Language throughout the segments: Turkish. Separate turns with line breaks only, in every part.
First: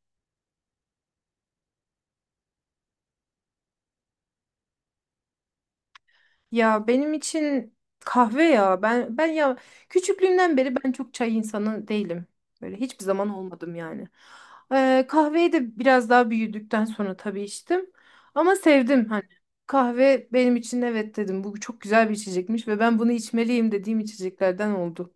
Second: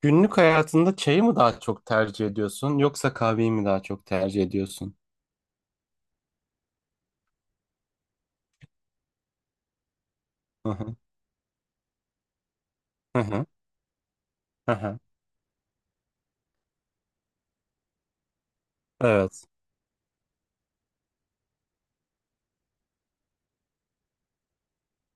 Günlük hayatında çayı mı daha çok tercih ediyorsun yoksa kahveyi mi daha çok tercih ediyorsun?
Ya benim için kahve ya. Ben ya küçüklüğümden
Hı
beri ben
hı,
çok çay insanı değilim. Böyle hiçbir
hı
zaman
hı,
olmadım yani.
hı hı.
Kahveyi de biraz daha büyüdükten sonra tabii içtim. Ama sevdim hani.
Evet.
Kahve benim için evet dedim. Bu çok güzel bir içecekmiş ve ben bunu içmeliyim dediğim içeceklerden oldu.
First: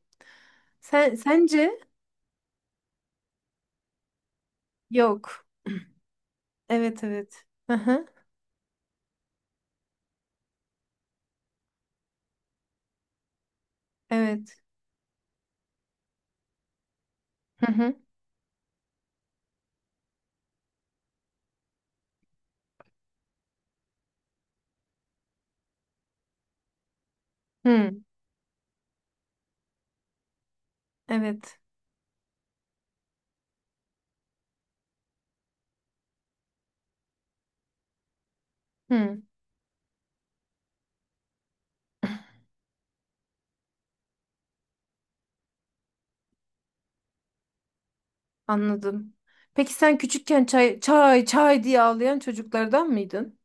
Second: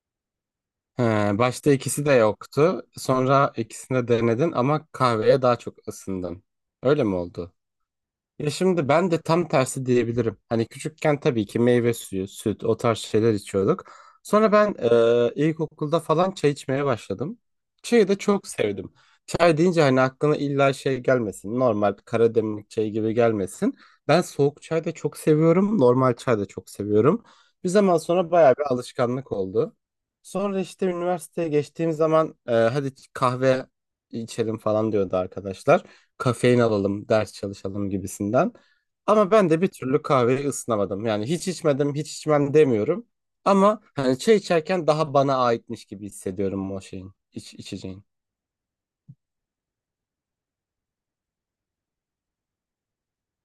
He,
Sen
başta
sence?
ikisi de yoktu. Sonra ikisini de denedin ama kahveye
Yok.
daha çok ısındın.
Evet,
Öyle mi
evet.
oldu?
Hı hı.
Ya şimdi ben de tam tersi diyebilirim. Hani küçükken tabii ki meyve suyu, süt o tarz şeyler içiyorduk. Sonra
Evet.
ben ilkokulda falan çay içmeye başladım.
Hı hı.
Çayı da çok sevdim. Çay deyince hani aklına illa şey gelmesin. Normal Karademlik çayı gibi gelmesin. Ben soğuk çay da çok seviyorum. Normal çay da çok seviyorum. Bir
Hı.
zaman sonra bayağı bir alışkanlık oldu. Sonra işte üniversiteye
Evet.
geçtiğim zaman hadi kahve içelim falan diyordu arkadaşlar, kafein alalım, ders çalışalım gibisinden.
Hı.
Ama ben de bir türlü kahveyi ısınamadım. Yani hiç içmedim, hiç içmem demiyorum. Ama hani çay içerken daha bana aitmiş gibi hissediyorum o şeyin, içeceğin.
Anladım. Peki sen küçükken çay çay çay diye ağlayan çocuklardan mıydın?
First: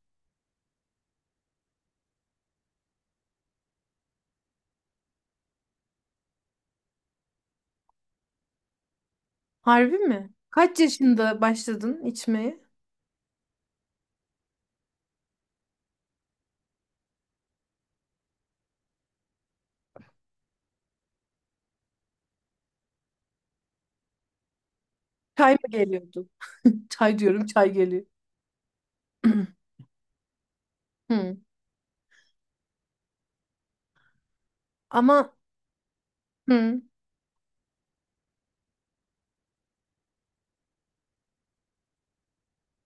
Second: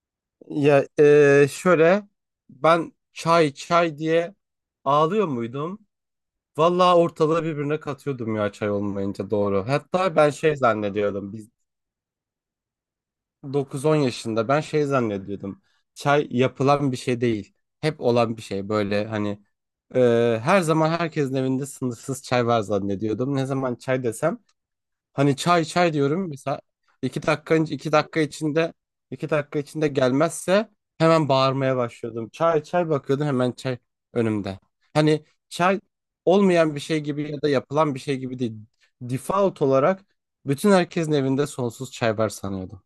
Ya şöyle ben çay çay diye ağlıyor muydum? Vallahi ortalığı birbirine katıyordum ya çay olmayınca, doğru.
Harbi
Hatta
mi?
ben şey
Kaç
zannediyordum.
yaşında başladın içmeye?
9-10 yaşında ben şey zannediyordum. Çay yapılan bir şey değil. Hep olan bir şey böyle, hani e, her zaman herkesin evinde sınırsız çay var zannediyordum. Ne zaman çay desem, hani
Çay
çay
mı
çay
geliyordu?
diyorum mesela,
Çay
iki
diyorum,
dakika
çay
iki
geliyor.
dakika içinde 2 dakika içinde gelmezse hemen
Hı.
bağırmaya başlıyordum. Çay çay bakıyordum hemen çay önümde. Hani
Ama
çay olmayan bir
hı.
şey gibi ya da yapılan bir şey gibi değil. Default olarak bütün herkesin evinde sonsuz çay var sanıyordum.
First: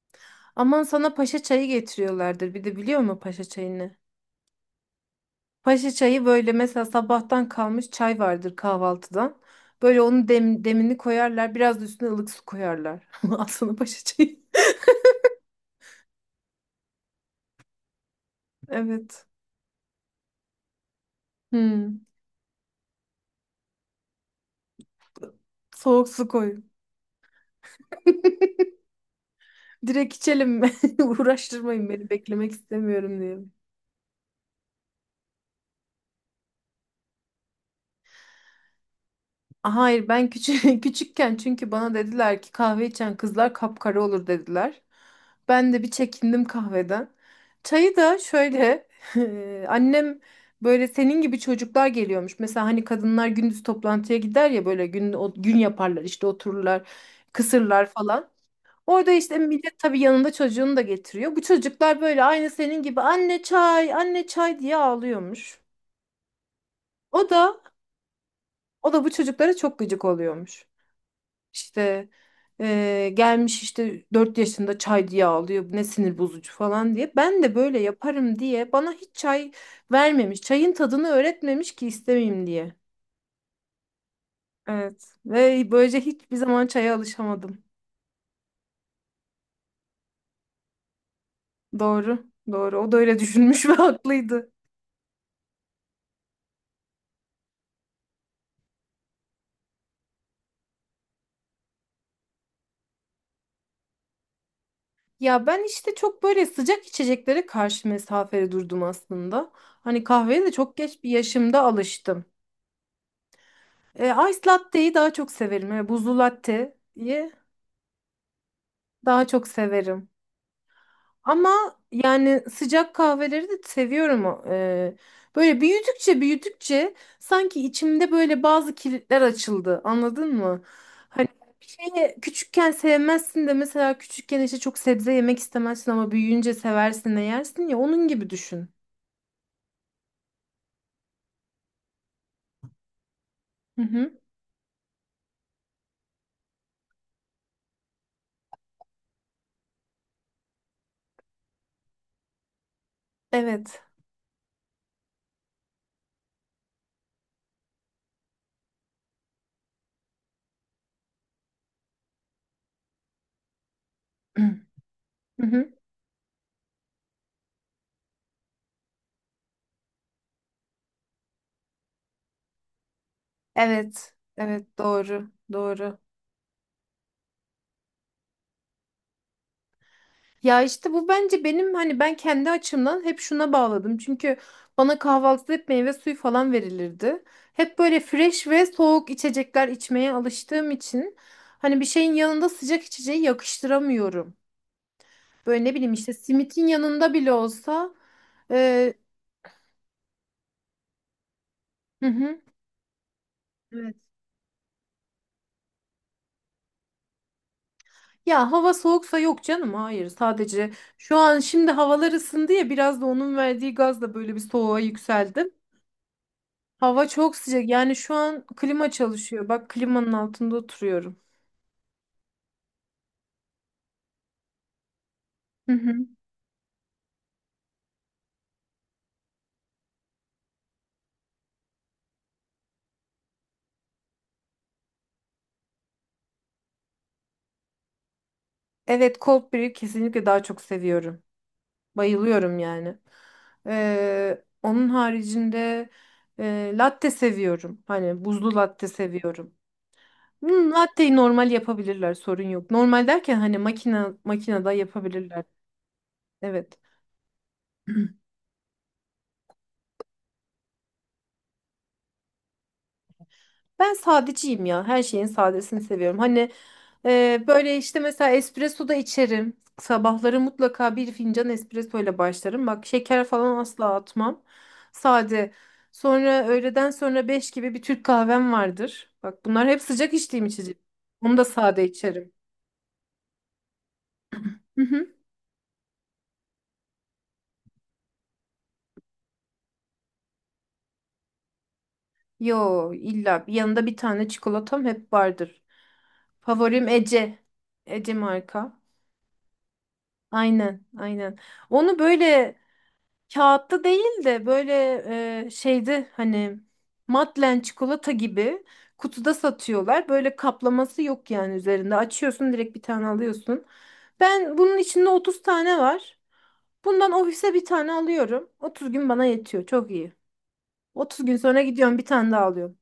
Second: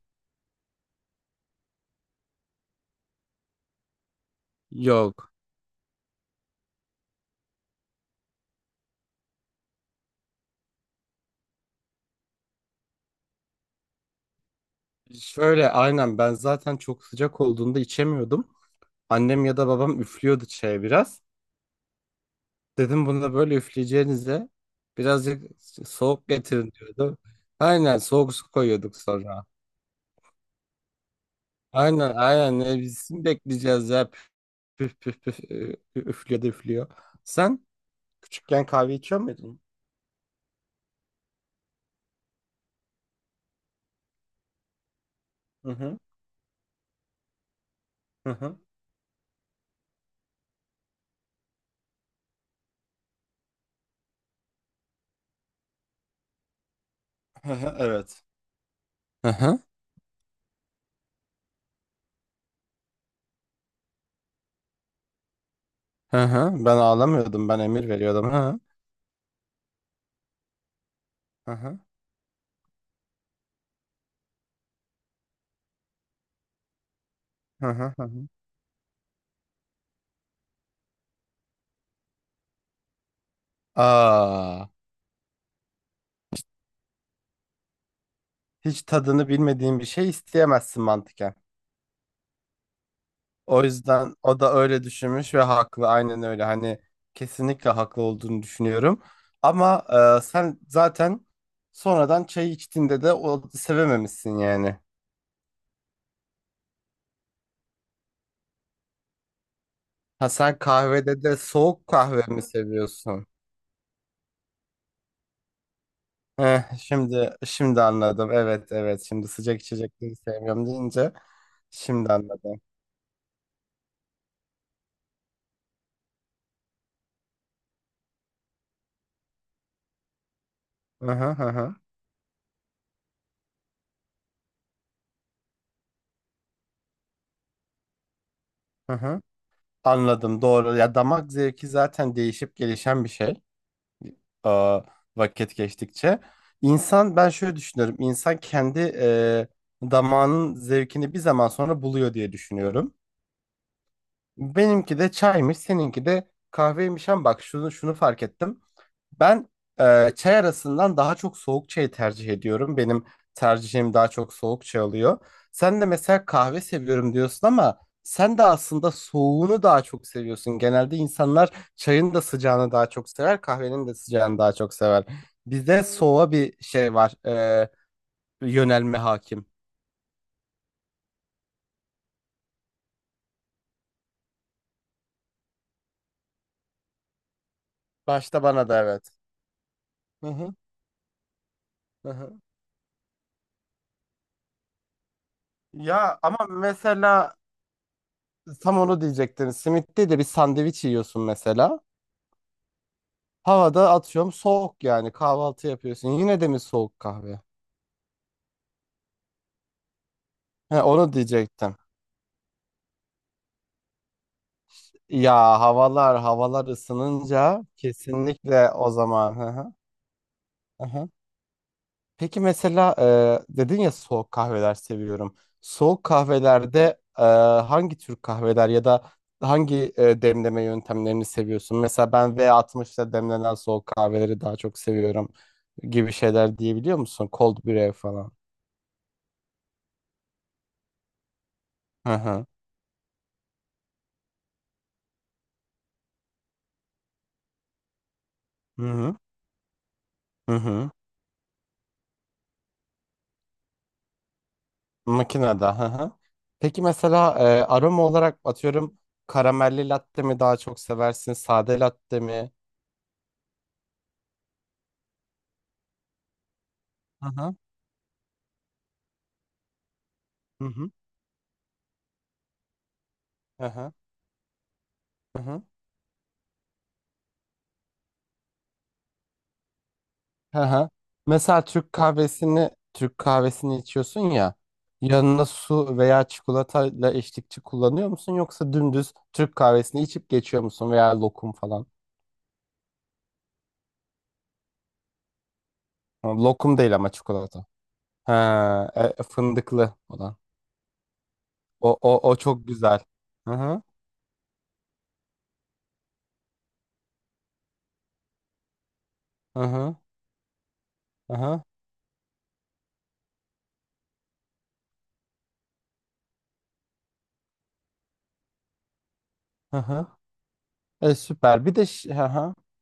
Aman sana paşa çayı getiriyorlardır. Bir de biliyor musun paşa çayını?
Yok.
Paşa çayı böyle mesela sabahtan kalmış çay vardır kahvaltıdan. Böyle onun demini koyarlar. Biraz da üstüne ılık su koyarlar. Al sana paşa çayı.
Şöyle, aynen, ben zaten çok sıcak olduğunda içemiyordum.
Evet.
Annem ya da babam üflüyordu çaya biraz.
Hı.
Dedim bunu da böyle üfleyeceğinize birazcık
Soğuk su
soğuk
koy.
getirin diyordu. Aynen, soğuk su koyuyorduk sonra.
Direkt içelim mi? Uğraştırmayın beni,
Aynen
beklemek
aynen, ne
istemiyorum
bizim
diyorum.
bekleyeceğiz ya, püf püf püf, püf, üflüyor da üflüyor. Sen küçükken kahve içiyor muydun?
Hayır, ben küçük küçükken çünkü bana dediler ki kahve içen kızlar kapkara olur dediler.
Hı
Ben de bir
hı
çekindim kahveden. Çayı da
hı hı.
şöyle annem böyle senin gibi çocuklar geliyormuş. Mesela hani kadınlar gündüz toplantıya gider ya böyle gün gün yaparlar işte otururlar,
Hı hı,
kısırlar
evet.
falan. Orada
Hı
işte
hı
millet tabii yanında çocuğunu da getiriyor. Bu çocuklar böyle aynı senin gibi anne çay, anne çay diye ağlıyormuş.
hı hı. Ben
O
ağlamıyordum,
da
ben emir veriyordum. Hı
o da bu çocuklara çok gıcık oluyormuş.
hı
İşte gelmiş işte 4 yaşında çay diye ağlıyor. Ne sinir bozucu falan diye. Ben de
hı
böyle
hı hı. Hı. Hı.
yaparım diye bana hiç çay vermemiş. Çayın tadını öğretmemiş ki istemeyeyim diye.
Aa.
Evet. Ve böylece hiçbir zaman çaya alışamadım.
Hiç tadını bilmediğin bir şey isteyemezsin, mantıken.
Doğru. Doğru. O da öyle
O
düşünmüş ve
yüzden o
haklıydı.
da öyle düşünmüş ve haklı. Aynen öyle. Hani kesinlikle haklı olduğunu düşünüyorum. Ama sen zaten sonradan çay içtiğinde de o sevememişsin yani.
Ya ben işte çok böyle sıcak içeceklere karşı mesafeli durdum aslında. Hani
Ha,
kahveye de
sen
çok geç bir
kahvede de
yaşımda
soğuk
alıştım.
kahve mi seviyorsun?
E, ice latte'yi daha çok severim. Yani buzlu
Eh,
latte'yi
şimdi anladım. Evet evet.
daha
Şimdi,
çok
sıcak
severim.
içecekleri sevmiyorum deyince
Ama
şimdi
yani
anladım.
sıcak kahveleri de seviyorum. O. E, böyle büyüdükçe büyüdükçe sanki içimde böyle bazı kilitler açıldı. Anladın mı?
Hı
Hani
hı hı
bir
hı.
şeyi küçükken sevmezsin de mesela küçükken işte çok sebze yemek istemezsin ama büyüyünce seversin de yersin ya, onun gibi düşün.
Hı hı. Anladım, doğru. Ya damak zevki zaten değişip gelişen bir şey.
Hı hı.
Aa, vakit geçtikçe. İnsan, ben şöyle düşünüyorum. İnsan kendi damağının zevkini bir zaman sonra buluyor diye düşünüyorum.
Evet.
Benimki de çaymış, seninki de kahveymiş, ama bak şunu fark ettim. Ben çay arasından daha çok soğuk çayı tercih ediyorum. Benim tercihim daha çok soğuk çay oluyor.
Hı hı.
Sen de mesela kahve seviyorum diyorsun, ama sen de aslında soğuğunu daha çok seviyorsun. Genelde insanlar çayın da sıcağını daha çok sever, kahvenin de
Evet.
sıcağını daha çok
Evet,
sever.
doğru.
Bizde
Doğru.
soğuğa bir şey var, yönelme hakim.
Ya işte bu bence benim hani ben kendi açımdan hep şuna bağladım. Çünkü bana kahvaltıda hep meyve suyu falan verilirdi. Hep böyle
Başta
fresh ve
bana da
soğuk
evet.
içecekler içmeye
Hı hı,
alıştığım için hani bir
hı
şeyin
hı.
yanında sıcak içeceği yakıştıramıyorum. Böyle ne bileyim işte
Ya ama
simitin yanında bile
mesela
olsa
tam
e,
onu diyecektin. Simit'te de bir sandviç yiyorsun mesela.
hı hı.
Havada
Evet.
atıyorum, soğuk yani, kahvaltı yapıyorsun. Yine de mi soğuk kahve?
Ya hava soğuksa yok canım, hayır, sadece
He, onu
şu an, şimdi
diyecektim.
havalar ısındı ya, biraz da onun verdiği gazla böyle bir soğuğa yükseldim.
Ya havalar
Hava çok
ısınınca
sıcak. Yani şu an
kesinlikle,
klima
o zaman.
çalışıyor.
Hı
Bak
hı,
klimanın altında
hı hı.
oturuyorum.
Peki mesela dedin ya soğuk kahveler seviyorum.
Hı
Soğuk
hı.
kahvelerde hangi tür kahveler ya da hangi demleme yöntemlerini seviyorsun? Mesela ben V60'da demlenen soğuk kahveleri daha çok seviyorum gibi şeyler diyebiliyor musun? Cold brew falan.
Evet, cold brew kesinlikle daha çok seviyorum.
Hı hı.
Bayılıyorum yani. Onun haricinde latte seviyorum. Hani buzlu
Hı
latte
hı.
seviyorum.
Hı
Hmm,
hı.
latteyi normal yapabilirler, sorun yok. Normal derken hani makinede yapabilirler.
Makinede. Hı hı.
Evet.
Peki mesela aroma olarak atıyorum, karamelli latte mi daha çok seversin? Sade latte mi?
Ben sadeciyim ya. Her şeyin sadesini seviyorum. Hani
Hı hı.
böyle işte mesela espresso da içerim. Sabahları
Hı hı.
mutlaka bir fincan espresso ile başlarım. Bak şeker falan
Hı hı.
asla atmam.
Hı
Sade.
hı.
Sonra öğleden sonra 5 gibi bir Türk kahvem vardır. Bak bunlar hep sıcak içtiğim
Hı
içecek.
hı.
Onu da
Mesela
sade
Türk
içerim.
kahvesini Türk kahvesini içiyorsun ya,
Hı hı.
yanına su veya çikolatayla eşlikçi kullanıyor musun, yoksa dümdüz Türk kahvesini içip geçiyor musun, veya lokum falan?
Yo, illa yanında bir tane çikolatam hep vardır.
Ha, lokum
Favorim
değil ama
Ece.
çikolata.
Ece marka.
Ha, fındıklı olan.
Aynen, aynen.
O,
Onu
o, o
böyle
çok güzel. Hı hı.
kağıtta değil de böyle şeydi hani, Madlen çikolata gibi kutuda
Hı hı.
satıyorlar. Böyle kaplaması yok
Hı
yani
hı.
üzerinde. Açıyorsun, direkt bir tane alıyorsun. Ben bunun içinde 30 tane var. Bundan ofise bir tane alıyorum. 30 gün bana yetiyor.
Hı
Çok
hı.
iyi. 30 gün sonra
Süper. Bir de
gidiyorum, bir
hı
tane daha
hı.
alıyorum.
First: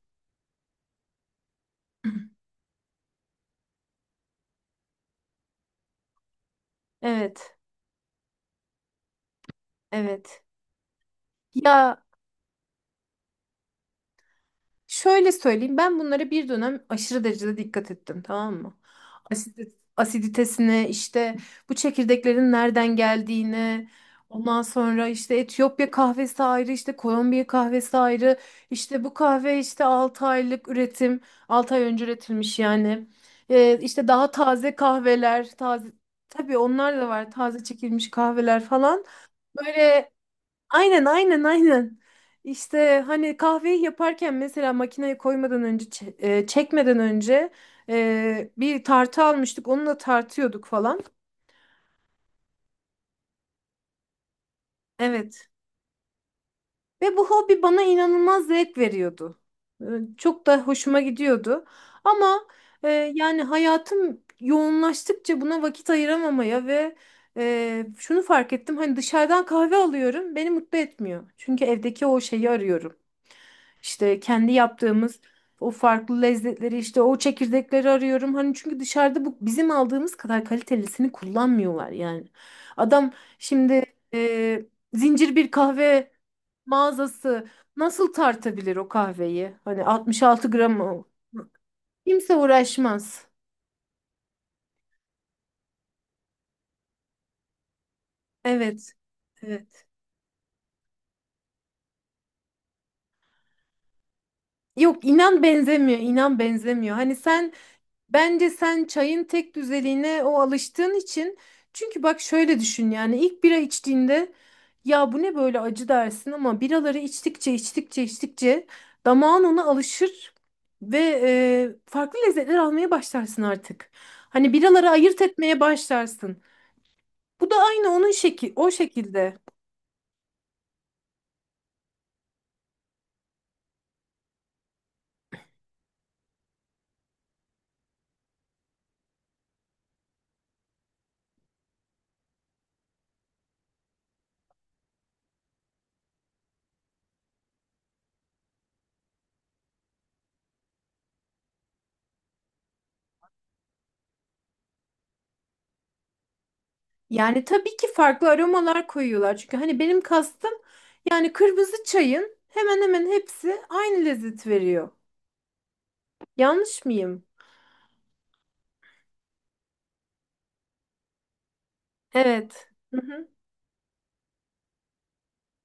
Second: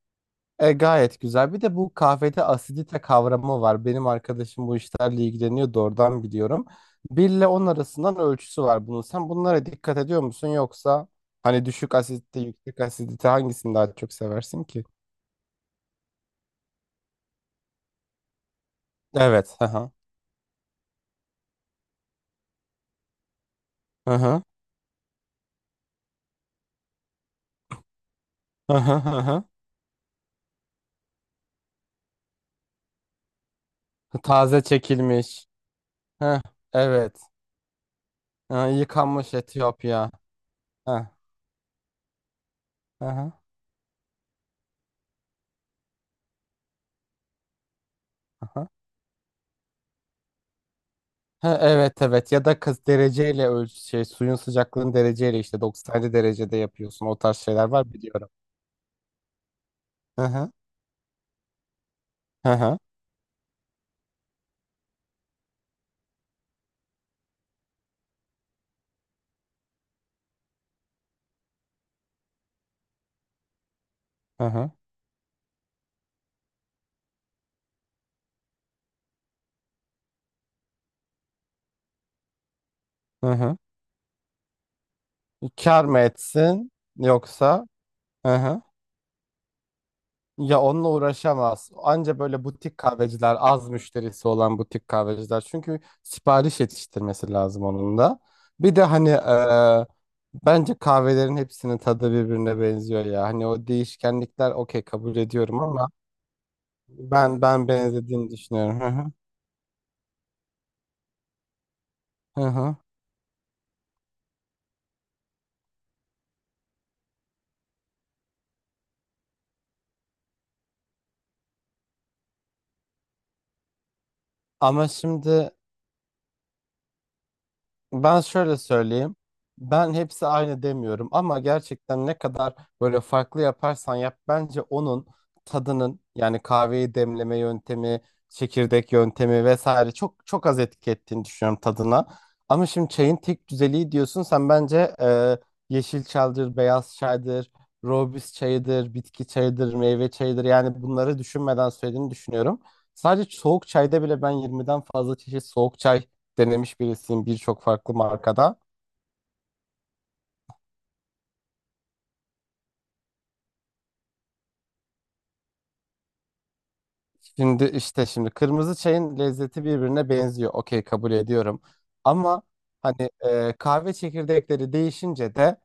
Gayet güzel. Bir de bu kahvede asidite kavramı var. Benim arkadaşım bu işlerle ilgileniyordu. Oradan biliyorum. 1 ile
Evet.
10 arasından ölçüsü var bunun. Sen bunlara dikkat ediyor
Evet.
musun, yoksa hani düşük
Ya,
asidite, yüksek asidite, hangisini daha çok seversin ki?
şöyle söyleyeyim, ben bunlara bir dönem aşırı derecede dikkat ettim, tamam mı?
Evet. Hı hı.
Asiditesine işte bu çekirdeklerin nereden geldiğine,
Hı hı.
ondan sonra işte Etiyopya kahvesi ayrı, işte Kolombiya kahvesi ayrı,
Hı hı
işte
hı
bu
hı.
kahve işte 6 aylık üretim, 6 ay önce üretilmiş yani, işte daha
Taze
taze
çekilmiş.
kahveler, taze
Hı.
tabii onlar da
Evet.
var, taze çekilmiş
Hı,
kahveler falan.
yıkanmış Etiyopya.
Böyle aynen,
Hı
aynen, aynen. İşte
hı.
hani kahveyi yaparken mesela makineye koymadan önce çekmeden önce
Hı.
bir tartı almıştık, onunla tartıyorduk falan.
Ha, evet evet, ya da kız dereceyle ölç, şey, suyun sıcaklığını dereceyle,
Evet.
işte 97 derecede yapıyorsun,
Ve
o
bu
tarz
hobi
şeyler
bana
var, biliyorum.
inanılmaz zevk veriyordu. Ee,
Hı
Çok
hı
da hoşuma gidiyordu. Ama
hı hı
yani hayatım yoğunlaştıkça buna vakit ayıramamaya ve şunu fark ettim. Hani dışarıdan kahve alıyorum, beni mutlu etmiyor. Çünkü evdeki o şeyi arıyorum. İşte
hı
kendi
hı.
yaptığımız o farklı lezzetleri, işte o çekirdekleri arıyorum. Hani çünkü dışarıda bu bizim aldığımız kadar kalitelisini kullanmıyorlar yani. Adam
Hı hı.
şimdi e, zincir bir
Kar mı
kahve
etsin,
mağazası
yoksa,
nasıl
hı hı.
tartabilir o kahveyi? Hani 66
Ya
gram
onunla
o.
uğraşamaz. Anca
Kimse
böyle butik
uğraşmaz.
kahveciler, az müşterisi olan butik kahveciler, çünkü sipariş yetiştirmesi lazım onun da. Bir de
Evet,
hani
evet.
bence kahvelerin hepsinin tadı birbirine benziyor ya. Hani o değişkenlikler, okey,
Yok,
kabul
inan
ediyorum, ama
benzemiyor, inan benzemiyor. Hani
Ben
sen,
ben benzediğini
bence
düşünüyorum.
sen
Hı hı.
çayın tek düzeliğine o alıştığın için, çünkü bak
Hı
şöyle
hı.
düşün, yani ilk bira içtiğinde ya bu ne böyle acı dersin, ama biraları içtikçe, içtikçe, içtikçe damağın ona alışır ve farklı lezzetler almaya başlarsın artık. Hani
Ama
biraları ayırt
şimdi,
etmeye başlarsın. Bu da aynı onun
ben şöyle
o
söyleyeyim.
şekilde.
Ben hepsi aynı demiyorum, ama gerçekten ne kadar böyle farklı yaparsan yap, bence onun tadının, yani kahveyi demleme yöntemi, çekirdek yöntemi vesaire, çok çok az etki ettiğini düşünüyorum tadına. Ama şimdi çayın tek düzeliği diyorsun sen, bence yeşil çaydır, beyaz çaydır, rooibos çayıdır, bitki çayıdır, meyve çayıdır, yani bunları düşünmeden söylediğini düşünüyorum. Sadece soğuk çayda bile ben 20'den fazla çeşit soğuk çay denemiş birisiyim,
Yani
birçok
tabii ki
farklı
farklı
markada.
aromalar koyuyorlar. Çünkü hani benim kastım yani kırmızı çayın hemen hemen hepsi aynı lezzet veriyor. Yanlış mıyım?
Şimdi kırmızı çayın lezzeti birbirine benziyor. Okey, kabul ediyorum. Ama
Evet. Hı
hani
hı.
kahve çekirdekleri değişince de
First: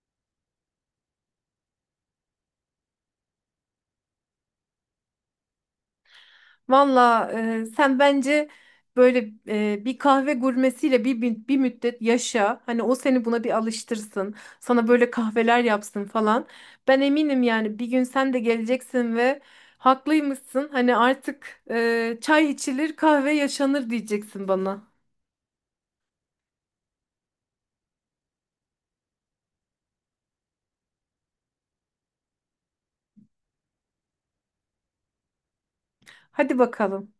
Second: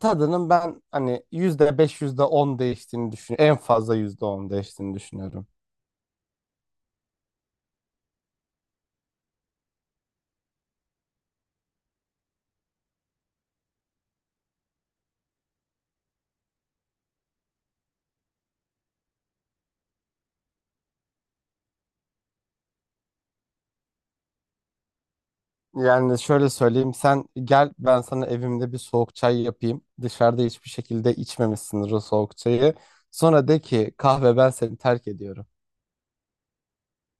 tadının, ben hani %5 yüzde on değiştiğini düşünüyorum. En fazla %10 değiştiğini düşünüyorum.
Valla sen bence böyle bir kahve gurmesiyle bir müddet yaşa. Hani o seni buna bir alıştırsın. Sana böyle kahveler yapsın falan. Ben eminim yani bir gün sen de geleceksin ve haklıymışsın. Hani artık çay içilir, kahve yaşanır diyeceksin bana.
Yani şöyle söyleyeyim, sen gel ben sana evimde bir soğuk çay yapayım. Dışarıda hiçbir şekilde içmemişsindir o soğuk çayı. Sonra de ki kahve, ben seni terk ediyorum.
Hadi bakalım.